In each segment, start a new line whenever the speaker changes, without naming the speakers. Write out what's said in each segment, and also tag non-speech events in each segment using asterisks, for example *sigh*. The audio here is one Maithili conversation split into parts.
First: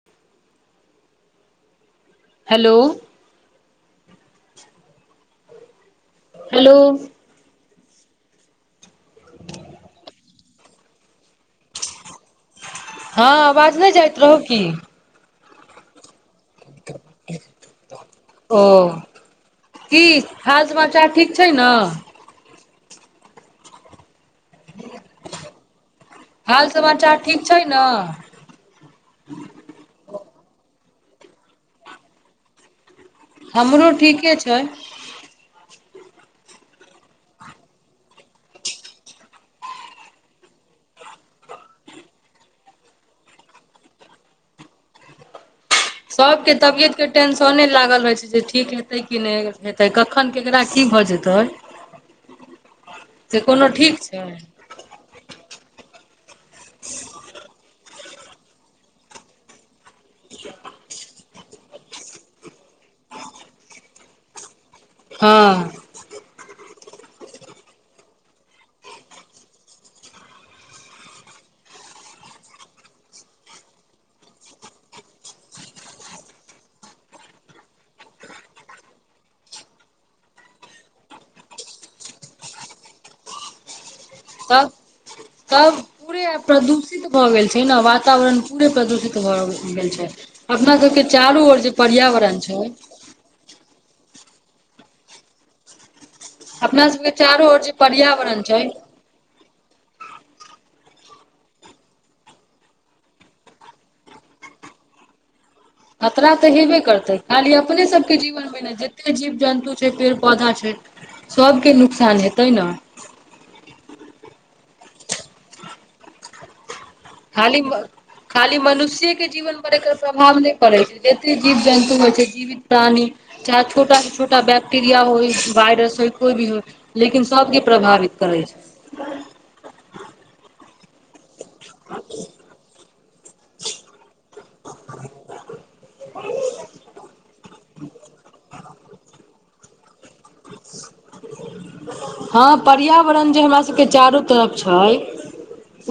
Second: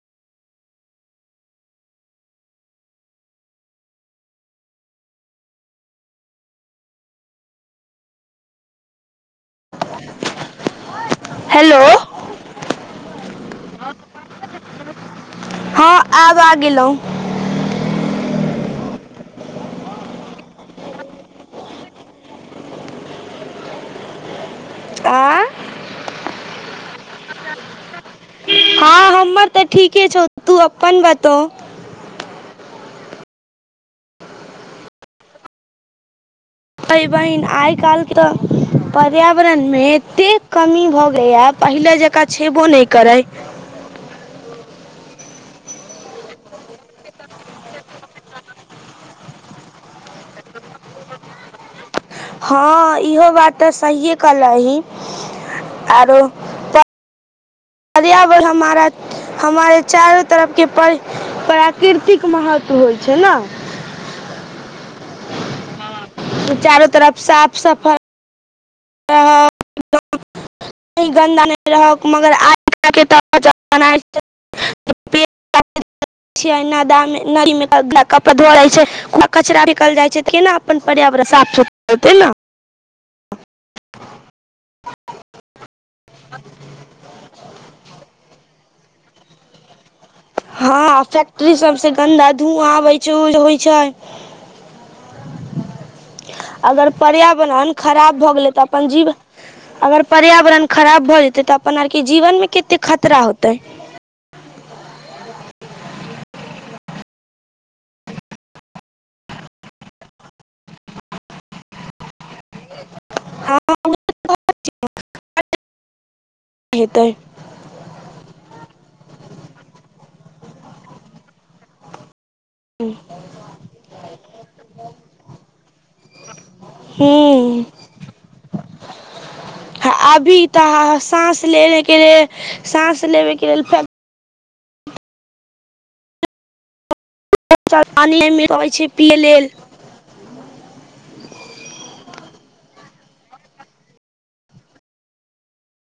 *inaudible* हेलो। हेलो।
हेलो।
हँ आवाज नै जाइत रहौ की?
हअ।
*unintelligible* ओ, की हाल समाचार ठीक छै न?
आँ
हाल समाचार ठीक छै न?
हँ हमर तऽ ठीके छौ तू अपन बतो?
हमरो ठीके छै।
ऐइ बहिन आइ काल्हिके तऽ पर्यावरणमे एतेक कमी भऽ गेलैईए पहिले जकाँ छेबो नहि करै।
सबके तबियत के टेंशने लागल रहै छै, जे ठीक हेतै कि नहि हेतै क खन केकरा की भऽ जेतै।
हँ इहो
से
बात
कोनो
तऽ
ठीक
सहिए
छै
कहलही। आरो
*unintelligible*
पर्यावरण हमारा। हमारे चारो तरफके पर प्राकृतिक महत्व होइ छै न।
*unintelligible* ह।
चारो तरफ साफ सफा। *unintelligible* *inaudible* पेड़ *inaudible* कचरा फेकल जाइ छै त केना अपन पर्यावरण साफ सुथरा होतै ने।
तब-तब पूरे प्रदूषित भऽ गेल छै ने वातावरण पूरे प्रदूषित। भ गेल छै अपना सबके
हँ
चारू ओर जे पर्यावरण छै।
चूल होइ छै।
अपना
अगर
सबके चारो ओर जे
पर्यावरण खराब भऽ
पर्यावरण
गेलै
छै
तऽ अपन जीव अगर पर्यावरण खराब भऽ जेतै तऽ अपन आरके जीवन मे कते खतरा होतै।
खतरा तऽ हेबे करतय खाली अपने सब के जीवन मे जते जीव जन्तु छै पेड़ पौधा छै सबके नुकसान हेतै ना।
हँ हेतय।
खाली म खाली मनुष्येके जीवन पर एकर प्रभाव नहि पड़ैत छै जते जीव जन्तु होइत छै जीवित प्राणी चाहे छोटा से छोटा बैक्टेरिया होय वायरस होय कोइ भी होय लेकिन सभके
हूँ
प्रभावित करै छै।
अभी तऽ साँस लेबे के लेल साँस लेबे के लेल *unintelligible* छै पियै लेल।
हँ पर्यावरण जे हमरा सबके चारू तरफ छै।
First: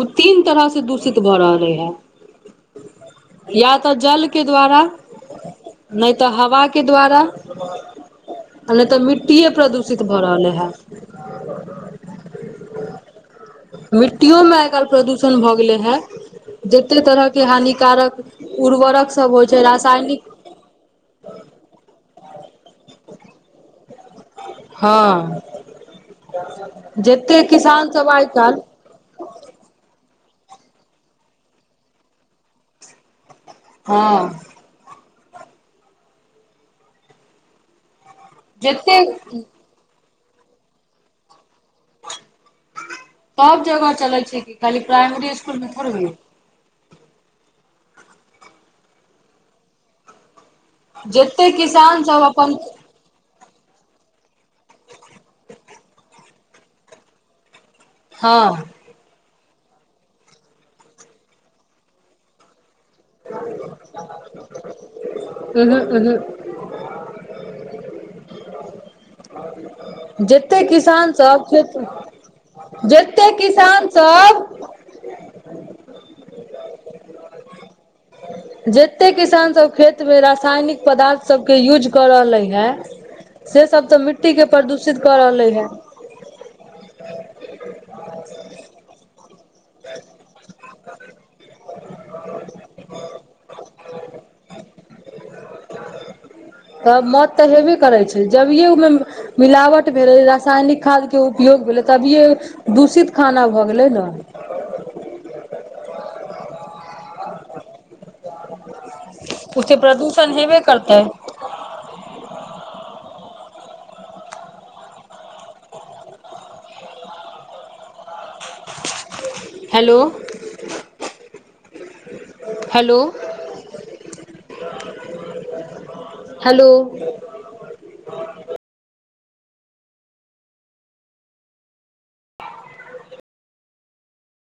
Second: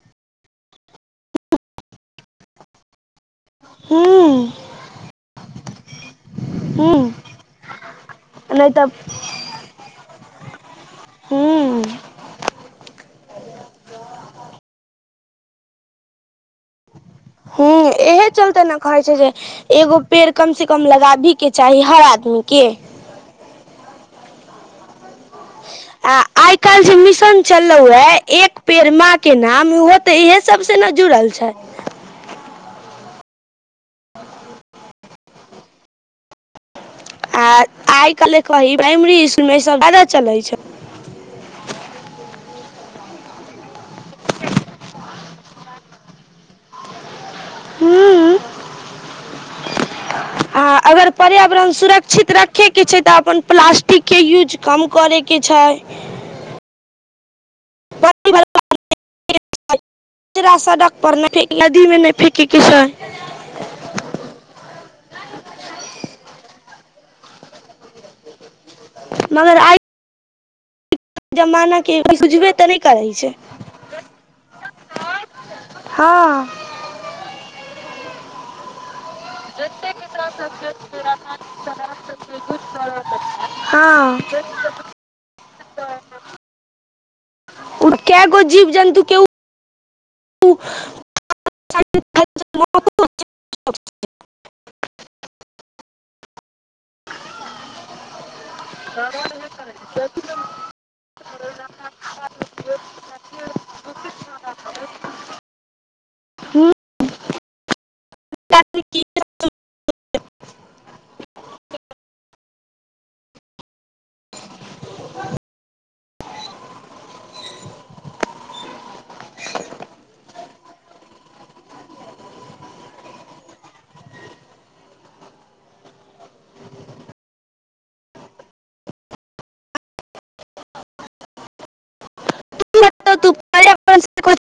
उ तीन तरह से दूषित भऽ रहले हे। या तऽ जल
हूँ
के द्वारा नहि तऽ ह हवा के
हूँ
द्वारा नहि तऽ मिट्टीेये प्रदूषित भऽ रहले है।
हू।
मिट्टियों मे आइ काइल प्रदूषण भऽ गेलै है। जते तरह के
हूँ
हानिकारक
एहे
उर्वरक सब होइ छै रासायनिक
कमसँ कम लगाबीके चाही हर आदमीके।
हँ।
आ आइ काल्हि जे मिशन
जते
चललहु
किसान सब
या
आइ
एक
काल्हि
पेड़ मा के नाम ओहो तऽ इएहे सबसँ ने जुड़ल छै।
हँ।
आ आइ काल्हि कही
जतेक
प्राइमरी इसकुलमे ईसभ ज्यादा चलैत छै।
सब जगह चलै छै कि खाली प्राइमरी मे इसकुलमे तोड़ही।
हू। आ अगर
जते
पर्यावरण
किसान सब
सुरक्षित
अपन
रखैके छै तऽ अपन प्लास्ट स्टिके यूज कम करैके छै।
हँ।
*unintelligible* नदीमे नहि फेेकैके छै।
उहु उहु।
मगर आइ
जेते किसान सब
जमाना
ख
के बुझबे तऽ नहि करै
जते
छै
किसान सब
हँ।
जेते किसान सब खेतमे रासायनिक पदार्थसभके यूज कऽ रहले है। से सब तऽ
हँ
मिट्टी के प्रदूषित कऽ रहले है।
ओ कए गो जीव जन्तु के उ। *unintelligible* *unintelligible*
तब मौत तऽ हेबे करै छै, जभीएहे ओहिमे मिलावट भेले रसायनिक खाद के उपयोग भेलै तभियए दूषित खाना भए गेलै ने? उे ते प्रदूषण हेबे करतै। हेलो हेलो हेलो *inaudible*
पर्यावरण से